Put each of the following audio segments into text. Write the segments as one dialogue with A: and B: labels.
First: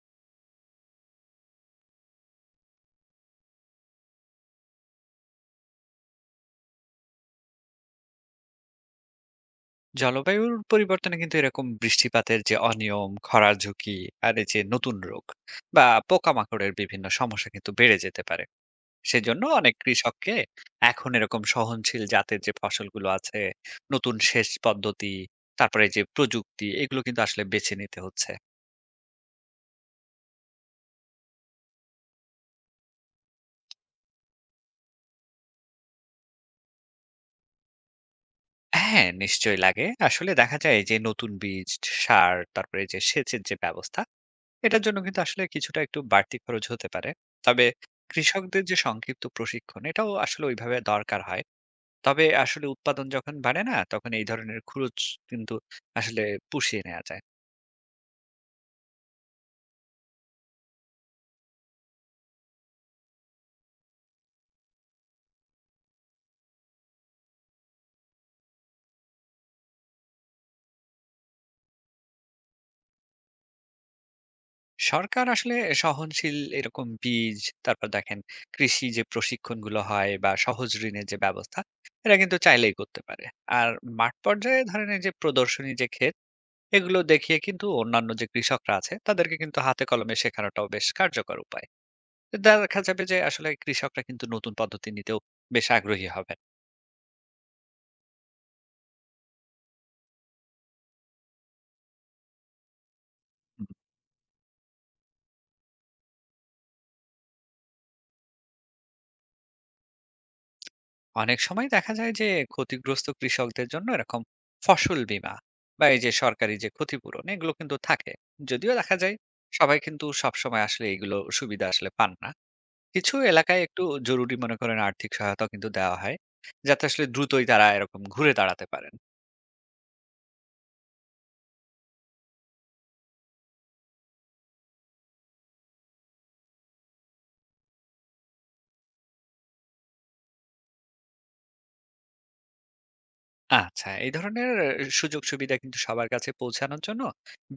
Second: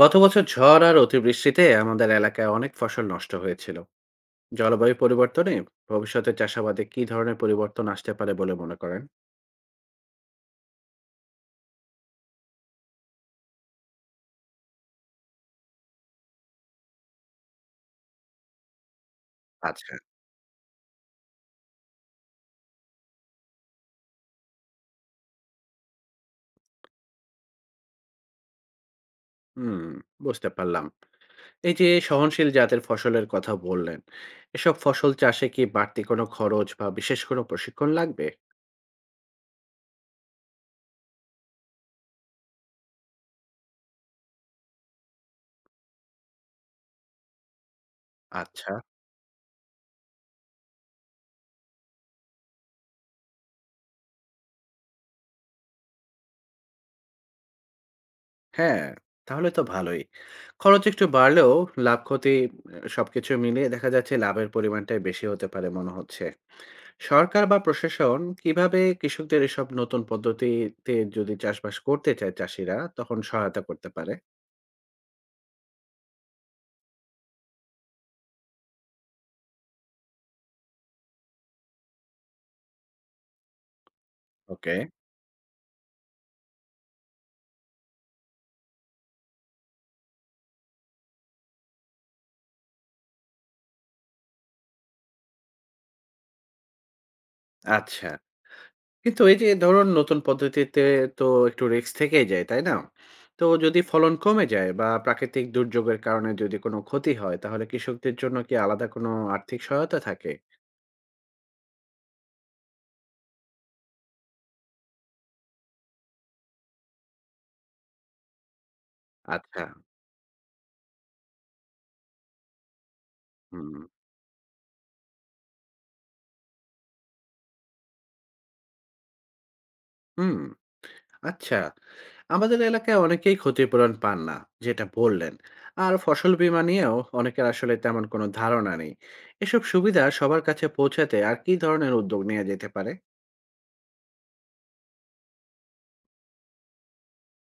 A: গত বছর ঝড় আর অতিবৃষ্টিতে আমাদের এলাকায় অনেক ফসল নষ্ট হয়েছিল। জলবায়ু পরিবর্তনে ভবিষ্যতে চাষাবাদে কি ধরনের পরিবর্তন আসতে পারে বলে মনে করেন?
B: জলবায়ুর পরিবর্তনে কিন্তু এরকম বৃষ্টিপাতের যে অনিয়ম খরার ঝুঁকি আর এই যে নতুন রোগ বা পোকামাকড়ের বিভিন্ন সমস্যা কিন্তু বেড়ে যেতে পারে। সেজন্য অনেক
A: আচ্ছা।
B: কৃষককে এখন এরকম সহনশীল জাতের যে ফসলগুলো আছে, নতুন সেচ পদ্ধতি, তারপরে যে প্রযুক্তি এগুলো কিন্তু আসলে বেছে নিতে হচ্ছে।
A: হুম, বুঝতে পারলাম। এই যে সহনশীল জাতের ফসলের কথা বললেন, এসব ফসল চাষে কি বাড়তি কোনো খরচ বা বিশেষ কোনো প্রশিক্ষণ লাগবে?
B: হ্যাঁ, নিশ্চয়ই লাগে। আসলে দেখা যায় যে নতুন বীজ, সার, তারপরে যে সেচের যে ব্যবস্থা এটার জন্য কিন্তু আসলে কিছুটা একটু বাড়তি খরচ হতে পারে। তবে কৃষকদের
A: আচ্ছা।
B: যে সংক্ষিপ্ত প্রশিক্ষণ এটাও আসলে ওইভাবে দরকার হয়। তবে আসলে উৎপাদন যখন বাড়ে না তখন এই ধরনের খরচ কিন্তু আসলে পুষিয়ে নেওয়া যায়।
A: হ্যাঁ, তাহলে তো ভালোই। খরচ একটু বাড়লেও লাভ ক্ষতি সবকিছু মিলিয়ে দেখা যাচ্ছে লাভের পরিমাণটাই বেশি হতে পারে মনে হচ্ছে। সরকার বা প্রশাসন কিভাবে কৃষকদের এসব নতুন পদ্ধতিতে যদি চাষবাস করতে চায় চাষিরা তখন সহায়তা করতে পারে?
B: সরকার আসলে সহনশীল এরকম বীজ, তারপর দেখেন কৃষি যে প্রশিক্ষণগুলো হয় বা সহজ ঋণের যে ব্যবস্থা এটা কিন্তু চাইলেই করতে পারে। আর মাঠ পর্যায়ে
A: ওকে।
B: ধরেন এই যে প্রদর্শনী যে ক্ষেত এগুলো দেখিয়ে কিন্তু অন্যান্য যে কৃষকরা আছে তাদেরকে কিন্তু হাতে কলমে শেখানোটাও বেশ কার্যকর উপায়। দেখা যাবে যে আসলে কৃষকরা কিন্তু নতুন পদ্ধতি নিতেও বেশ আগ্রহী হবেন।
A: আচ্ছা, কিন্তু এই যে ধরুন নতুন পদ্ধতিতে তো একটু রিস্ক থেকেই যায়, তাই না? তো
B: হুম,
A: যদি ফলন কমে যায় বা প্রাকৃতিক দুর্যোগের কারণে যদি কোনো ক্ষতি হয় তাহলে কৃষকদের জন্য কি আলাদা কোনো আর্থিক সহায়তা থাকে?
B: অনেক সময় দেখা যায় যে ক্ষতিগ্রস্ত কৃষকদের জন্য এরকম ফসল বীমা বা এই যে সরকারি যে ক্ষতিপূরণ এগুলো কিন্তু থাকে। যদিও দেখা যায়
A: আচ্ছা।
B: সবাই কিন্তু সবসময় আসলে এগুলো সুবিধা আসলে পান না। কিছু এলাকায়
A: হুম।
B: একটু জরুরি মনে করেন আর্থিক সহায়তা কিন্তু দেওয়া হয়, যাতে আসলে দ্রুতই তারা এরকম ঘুরে দাঁড়াতে পারেন।
A: হুম। আচ্ছা, আমাদের এলাকায় অনেকেই ক্ষতিপূরণ পান না, যেটা বললেন। আর ফসল বীমা নিয়েও অনেকের আসলে তেমন কোনো ধারণা নেই। এসব সুবিধা সবার কাছে পৌঁছাতে আর কি ধরনের উদ্যোগ নেওয়া যেতে পারে?
B: আচ্ছা, এই ধরনের সুযোগ-সুবিধা কিন্তু সবার কাছে পৌঁছানোর জন্য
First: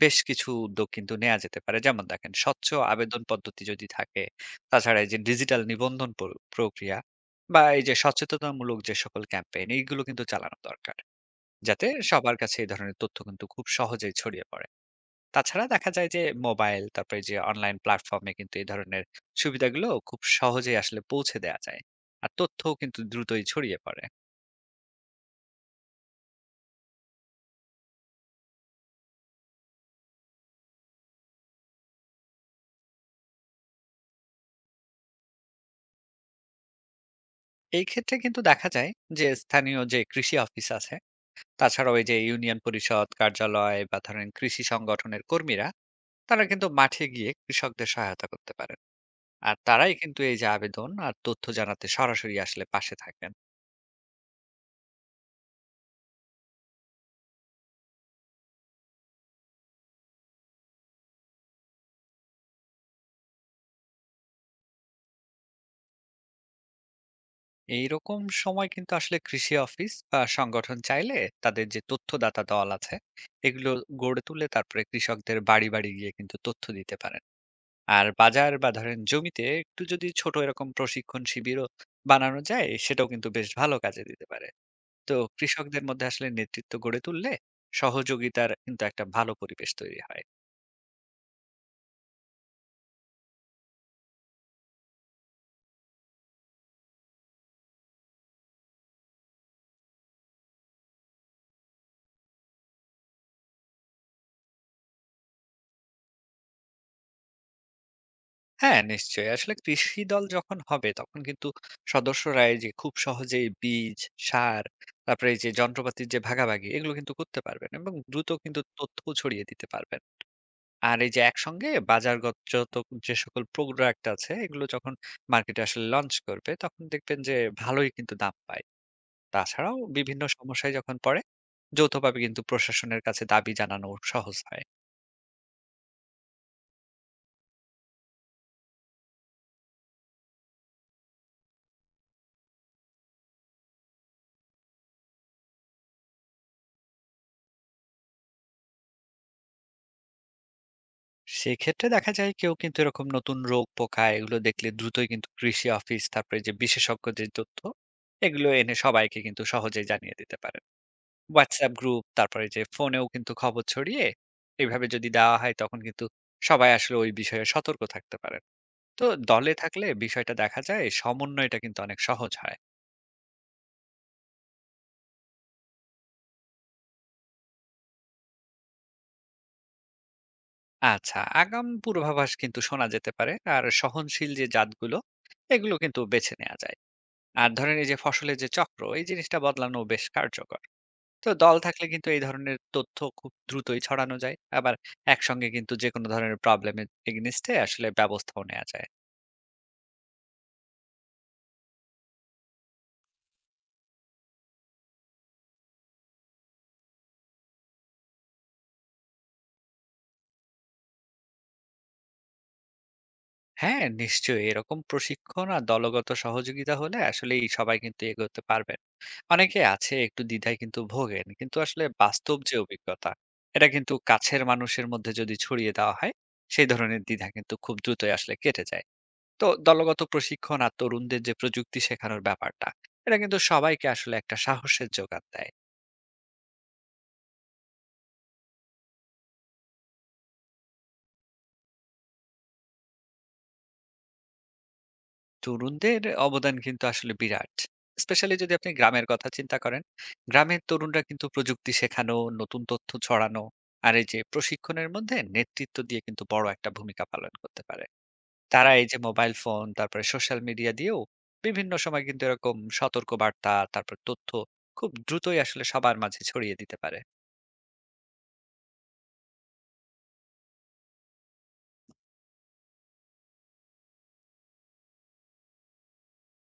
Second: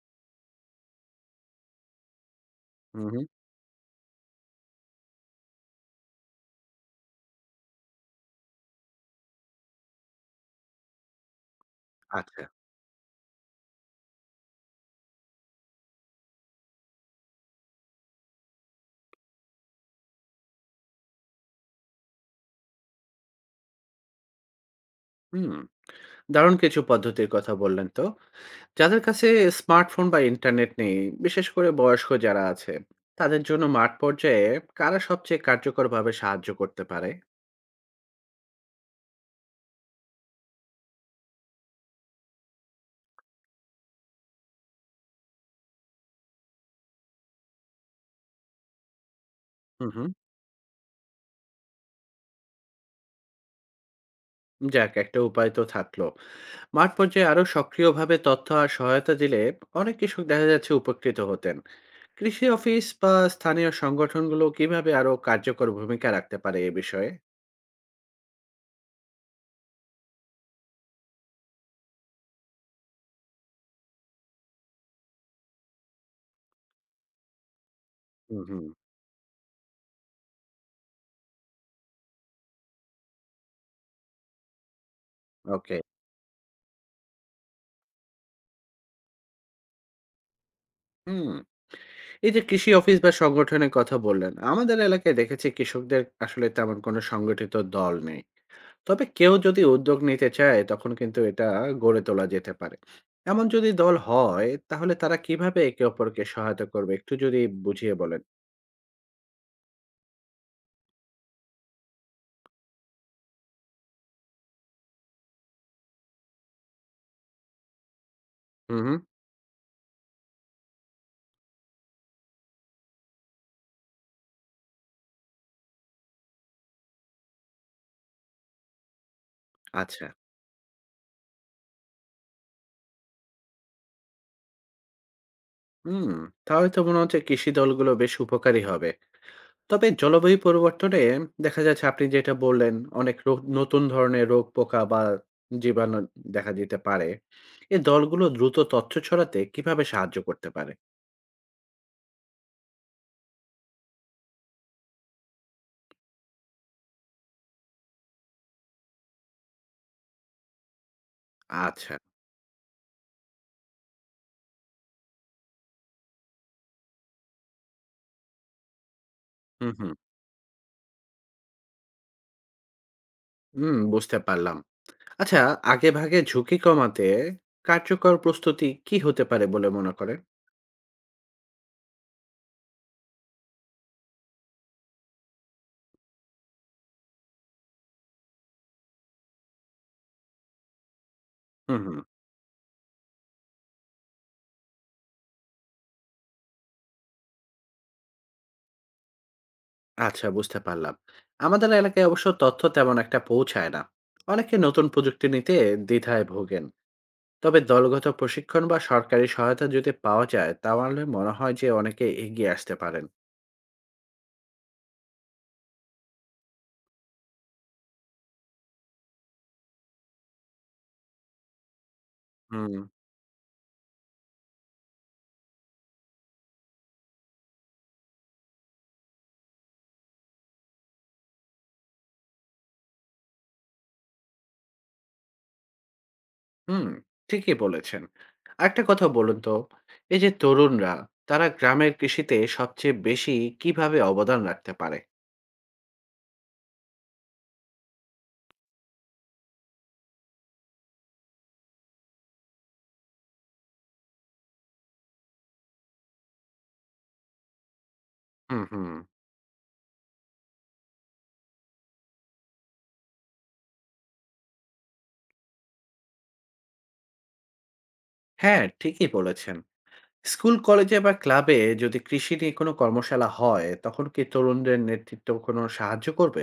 B: বেশ কিছু উদ্যোগ কিন্তু নেয়া যেতে পারে। যেমন দেখেন, স্বচ্ছ
A: হুম
B: আবেদন
A: হুম
B: পদ্ধতি যদি থাকে, তাছাড়া এই যে ডিজিটাল নিবন্ধন প্রক্রিয়া বা এই যে সচেতনতামূলক যে সকল ক্যাম্পেইন, এইগুলো কিন্তু চালানো দরকার। যাতে সবার
A: আচ্ছা।
B: কাছে এই ধরনের তথ্য কিন্তু খুব সহজেই ছড়িয়ে পড়ে। তাছাড়া দেখা যায় যে মোবাইল, তারপরে যে অনলাইন প্ল্যাটফর্মে কিন্তু এই ধরনের সুবিধাগুলো খুব সহজেই আসলে পৌঁছে দেয়া যায়। আর তথ্যও কিন্তু দ্রুতই ছড়িয়ে পড়ে।
A: হুম, দারুণ কিছু পদ্ধতির কথা বললেন তো। যাদের কাছে স্মার্টফোন বা ইন্টারনেট নেই, বিশেষ করে বয়স্ক যারা আছে, তাদের জন্য মাঠ পর্যায়ে কারা সবচেয়ে কার্যকরভাবে সাহায্য করতে পারে?
B: এই ক্ষেত্রে কিন্তু দেখা যায় যে স্থানীয় যে কৃষি অফিস আছে, তাছাড়াও এই যে ইউনিয়ন পরিষদ কার্যালয় বা ধরেন কৃষি সংগঠনের কর্মীরা তারা কিন্তু মাঠে গিয়ে কৃষকদের সহায়তা করতে পারেন। আর
A: হুম
B: তারাই
A: হুম
B: কিন্তু এই যে আবেদন আর তথ্য জানাতে সরাসরি আসলে পাশে থাকেন।
A: যাক, একটা উপায় তো থাকলো। মাঠ পর্যায়ে আরো সক্রিয়ভাবে তথ্য আর সহায়তা দিলে অনেক কৃষক দেখা যাচ্ছে উপকৃত হতেন। কৃষি অফিস বা স্থানীয় সংগঠনগুলো কিভাবে আরো কার্যকর ভূমিকা রাখতে পারে এ বিষয়ে?
B: এইরকম সময় কিন্তু আসলে কৃষি অফিস বা সংগঠন চাইলে তাদের যে তথ্যদাতা দল আছে এগুলো গড়ে তুলে তারপরে কৃষকদের বাড়ি বাড়ি গিয়ে কিন্তু তথ্য দিতে পারে। আর
A: হুম,
B: বাজার
A: হুম।
B: বা ধরেন জমিতে একটু যদি ছোট এরকম প্রশিক্ষণ শিবিরও বানানো যায় সেটাও কিন্তু বেশ ভালো কাজে দিতে পারে। তো
A: ওকে।
B: কৃষকদের মধ্যে আসলে নেতৃত্ব গড়ে তুললে সহযোগিতার কিন্তু একটা ভালো পরিবেশ তৈরি হয়।
A: হুম। এই যে কৃষি অফিস বা সংগঠনের কথা বললেন, আমাদের এলাকায় দেখেছি কৃষকদের আসলে তেমন কোনো সংগঠিত দল নেই। তবে কেউ যদি উদ্যোগ নিতে চায় তখন কিন্তু এটা গড়ে তোলা যেতে পারে। এমন যদি দল হয় তাহলে তারা কিভাবে একে অপরকে সহায়তা করবে একটু যদি বুঝিয়ে বলেন।
B: হ্যাঁ, নিশ্চয়ই। আসলে কৃষি দল যখন হবে তখন কিন্তু সদস্যরা এই যে খুব সহজেই বীজ, সার, তারপরে এই যে যন্ত্রপাতির যে ভাগাভাগি এগুলো কিন্তু করতে পারবেন এবং দ্রুত কিন্তু
A: হুম হুম,
B: তথ্য ছড়িয়ে দিতে পারবেন। আর এই যে একসঙ্গে বাজারগতযত যে সকল প্রোডাক্ট আছে এগুলো যখন মার্কেটে আসলে লঞ্চ করবে তখন দেখবেন যে ভালোই কিন্তু দাম পায়। তাছাড়াও
A: আচ্ছা।
B: বিভিন্ন সমস্যায় যখন পড়ে যৌথভাবে কিন্তু প্রশাসনের কাছে দাবি জানানো সহজ হয়।
A: হুম, তাহলে তো মনে হচ্ছে কৃষি দলগুলো বেশ উপকারী হবে। তবে জলবায়ু পরিবর্তনে দেখা যাচ্ছে আপনি যেটা বললেন, অনেক নতুন ধরনের রোগ পোকা বা জীবাণু দেখা দিতে পারে। এ দলগুলো দ্রুত তথ্য ছড়াতে কিভাবে সাহায্য করতে পারে?
B: সেক্ষেত্রে দেখা যায় কেউ কিন্তু এরকম নতুন রোগ পোকা এগুলো দেখলে দ্রুতই কিন্তু কৃষি অফিস তারপরে যে বিশেষজ্ঞদের তথ্য এগুলো এনে সবাইকে কিন্তু সহজেই জানিয়ে দিতে পারে। WhatsApp
A: আচ্ছা।
B: গ্রুপ তারপরে যে ফোনেও কিন্তু খবর ছড়িয়ে এইভাবে যদি দেওয়া হয় তখন কিন্তু সবাই আসলে ওই বিষয়ে সতর্ক থাকতে পারে। তো দলে
A: হুম
B: থাকলে
A: হুম
B: বিষয়টা দেখা যায় সমন্বয়টা কিন্তু অনেক সহজ হয়।
A: হুম, বুঝতে পারলাম। আচ্ছা, আগে ভাগে ঝুঁকি কমাতে কার্যকর প্রস্তুতি কি হতে পারে বলে মনে করেন?
B: আচ্ছা, আগাম পূর্বাভাস কিন্তু শোনা যেতে পারে। আর সহনশীল যে জাতগুলো এগুলো কিন্তু বেছে নেওয়া যায়। আর ধরেন এই যে ফসলের যে চক্র এই জিনিসটা বদলানো বেশ কার্যকর। তো দল
A: হুম
B: থাকলে
A: হুম
B: কিন্তু এই ধরনের তথ্য খুব দ্রুতই ছড়ানো যায়, আবার একসঙ্গে কিন্তু যে কোনো ধরনের প্রবলেমের এগেনিস্টে আসলে ব্যবস্থাও নেওয়া যায়।
A: আচ্ছা, বুঝতে পারলাম। আমাদের এলাকায় অবশ্য তথ্য তেমন একটা পৌঁছায় না, অনেকে নতুন প্রযুক্তি নিতে দ্বিধায় ভোগেন। তবে দলগত প্রশিক্ষণ বা সরকারি সহায়তা যদি পাওয়া যায় তাহলে মনে হয় যে অনেকে এগিয়ে আসতে পারেন।
B: হ্যাঁ, নিশ্চয়ই। এরকম প্রশিক্ষণ আর দলগত সহযোগিতা হলে আসলেই সবাই কিন্তু এগোতে পারবেন। অনেকে আছে একটু দ্বিধায় কিন্তু ভোগেন। কিন্তু আসলে বাস্তব যে
A: হুম
B: অভিজ্ঞতা, এটা কিন্তু কাছের মানুষের মধ্যে যদি ছড়িয়ে দেওয়া হয়, সেই ধরনের দ্বিধা কিন্তু খুব দ্রুতই আসলে কেটে যায়। তো দলগত প্রশিক্ষণ আর তরুণদের যে প্রযুক্তি শেখানোর ব্যাপারটা, এটা কিন্তু সবাইকে আসলে একটা সাহসের যোগান দেয়।
A: হুম ঠিকই বলেছেন। একটা কথা বলুন তো, এই যে তরুণরা, তারা গ্রামের কৃষিতে সবচেয়ে বেশি কিভাবে অবদান রাখতে পারে?
B: তরুণদের অবদান কিন্তু আসলে বিরাট। স্পেশালি যদি আপনি গ্রামের কথা চিন্তা করেন, গ্রামের তরুণরা কিন্তু প্রযুক্তি শেখানো, নতুন তথ্য ছড়ানো আর এই যে প্রশিক্ষণের মধ্যে নেতৃত্ব দিয়ে কিন্তু বড় একটা ভূমিকা পালন করতে পারে।
A: হুম,
B: তারা এই
A: হুম।
B: যে মোবাইল ফোন, তারপরে সোশ্যাল মিডিয়া দিয়েও বিভিন্ন সময় কিন্তু এরকম সতর্ক বার্তা, তারপর তথ্য খুব দ্রুতই আসলে সবার মাঝে ছড়িয়ে দিতে পারে।
A: হ্যাঁ, ঠিকই বলেছেন। স্কুল, কলেজে বা ক্লাবে যদি কৃষি নিয়ে কোনো কর্মশালা হয়, তখন কি তরুণদের নেতৃত্ব কোনো সাহায্য করবে?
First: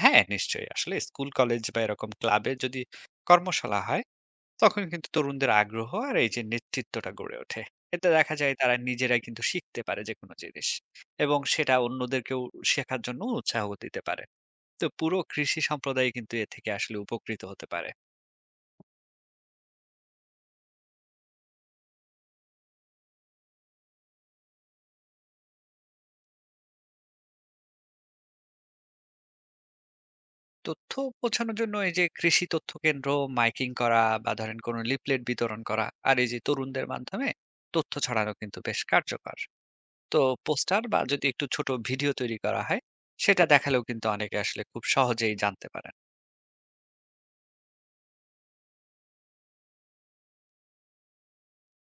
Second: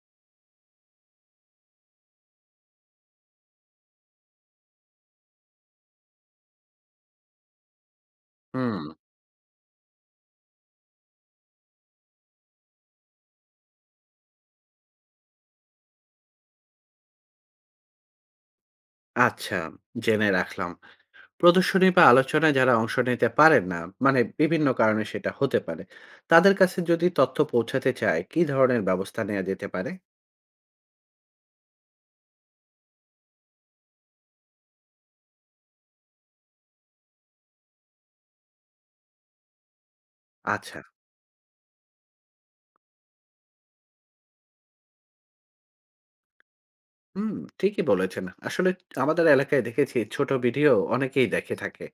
B: হ্যাঁ, নিশ্চয়ই। আসলে স্কুল, কলেজ বা এরকম ক্লাবে যদি কর্মশালা হয় তখন কিন্তু তরুণদের আগ্রহ আর এই যে নেতৃত্বটা গড়ে ওঠে। এতে দেখা যায় তারা
A: হুম।
B: নিজেরাই কিন্তু শিখতে পারে যে কোনো জিনিস এবং সেটা অন্যদেরকেও শেখার জন্য উৎসাহ দিতে পারে। তো পুরো কৃষি সম্প্রদায় কিন্তু এ থেকে আসলে উপকৃত হতে পারে।
A: আচ্ছা, জেনে রাখলাম। প্রদর্শনী বা আলোচনায় যারা অংশ নিতে পারেন না, মানে বিভিন্ন কারণে সেটা হতে পারে, তাদের কাছে যদি তথ্য পৌঁছাতে চায়, কি ধরনের ব্যবস্থা নেওয়া যেতে পারে?
B: তথ্য পৌঁছানোর জন্য এই যে কৃষি তথ্য কেন্দ্র, মাইকিং করা বা ধরেন কোনো লিফলেট বিতরণ করা আর এই যে তরুণদের মাধ্যমে তথ্য ছড়ানো কিন্তু বেশ কার্যকর। তো
A: আচ্ছা।
B: পোস্টার বা যদি একটু ছোট ভিডিও তৈরি করা হয় সেটা দেখালেও কিন্তু অনেকে আসলে খুব সহজেই জানতে পারে।
A: হুম, ঠিকই বলেছেন। আসলে আমাদের এলাকায় দেখেছি ছোট ভিডিও অনেকেই দেখে থাকে।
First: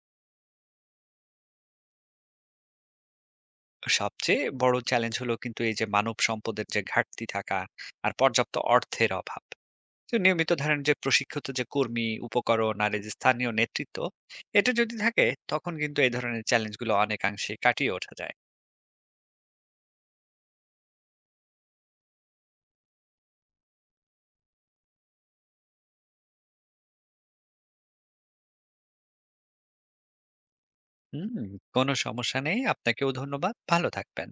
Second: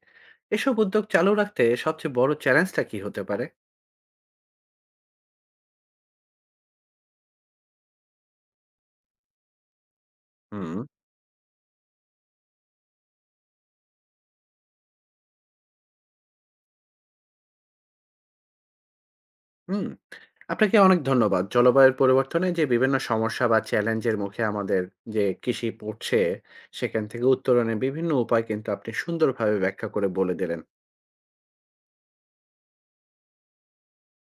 A: এসব উদ্যোগ চালু রাখতে সবচেয়ে বড় চ্যালেঞ্জটা কি হতে পারে?
B: সবচেয়ে বড় চ্যালেঞ্জ হলো কিন্তু এই যে মানব সম্পদের যে ঘাটতি থাকা আর পর্যাপ্ত অর্থের অভাব। তো নিয়মিত
A: হুম।
B: ধরেন যে প্রশিক্ষিত যে কর্মী উপকরণ আর এই যে স্থানীয় নেতৃত্ব এটা যদি থাকে তখন কিন্তু এই ধরনের চ্যালেঞ্জগুলো অনেকাংশে কাটিয়ে ওঠা যায়।
A: হুম, আপনাকে অনেক ধন্যবাদ। জলবায়ুর পরিবর্তনে যে বিভিন্ন সমস্যা বা চ্যালেঞ্জের মুখে আমাদের যে কৃষি পড়ছে, সেখান থেকে উত্তরণের বিভিন্ন উপায় কিন্তু আপনি সুন্দরভাবে ব্যাখ্যা করে বলে দিলেন।
B: হুম। কোনো সমস্যা নেই, আপনাকেও ধন্যবাদ। ভালো থাকবেন।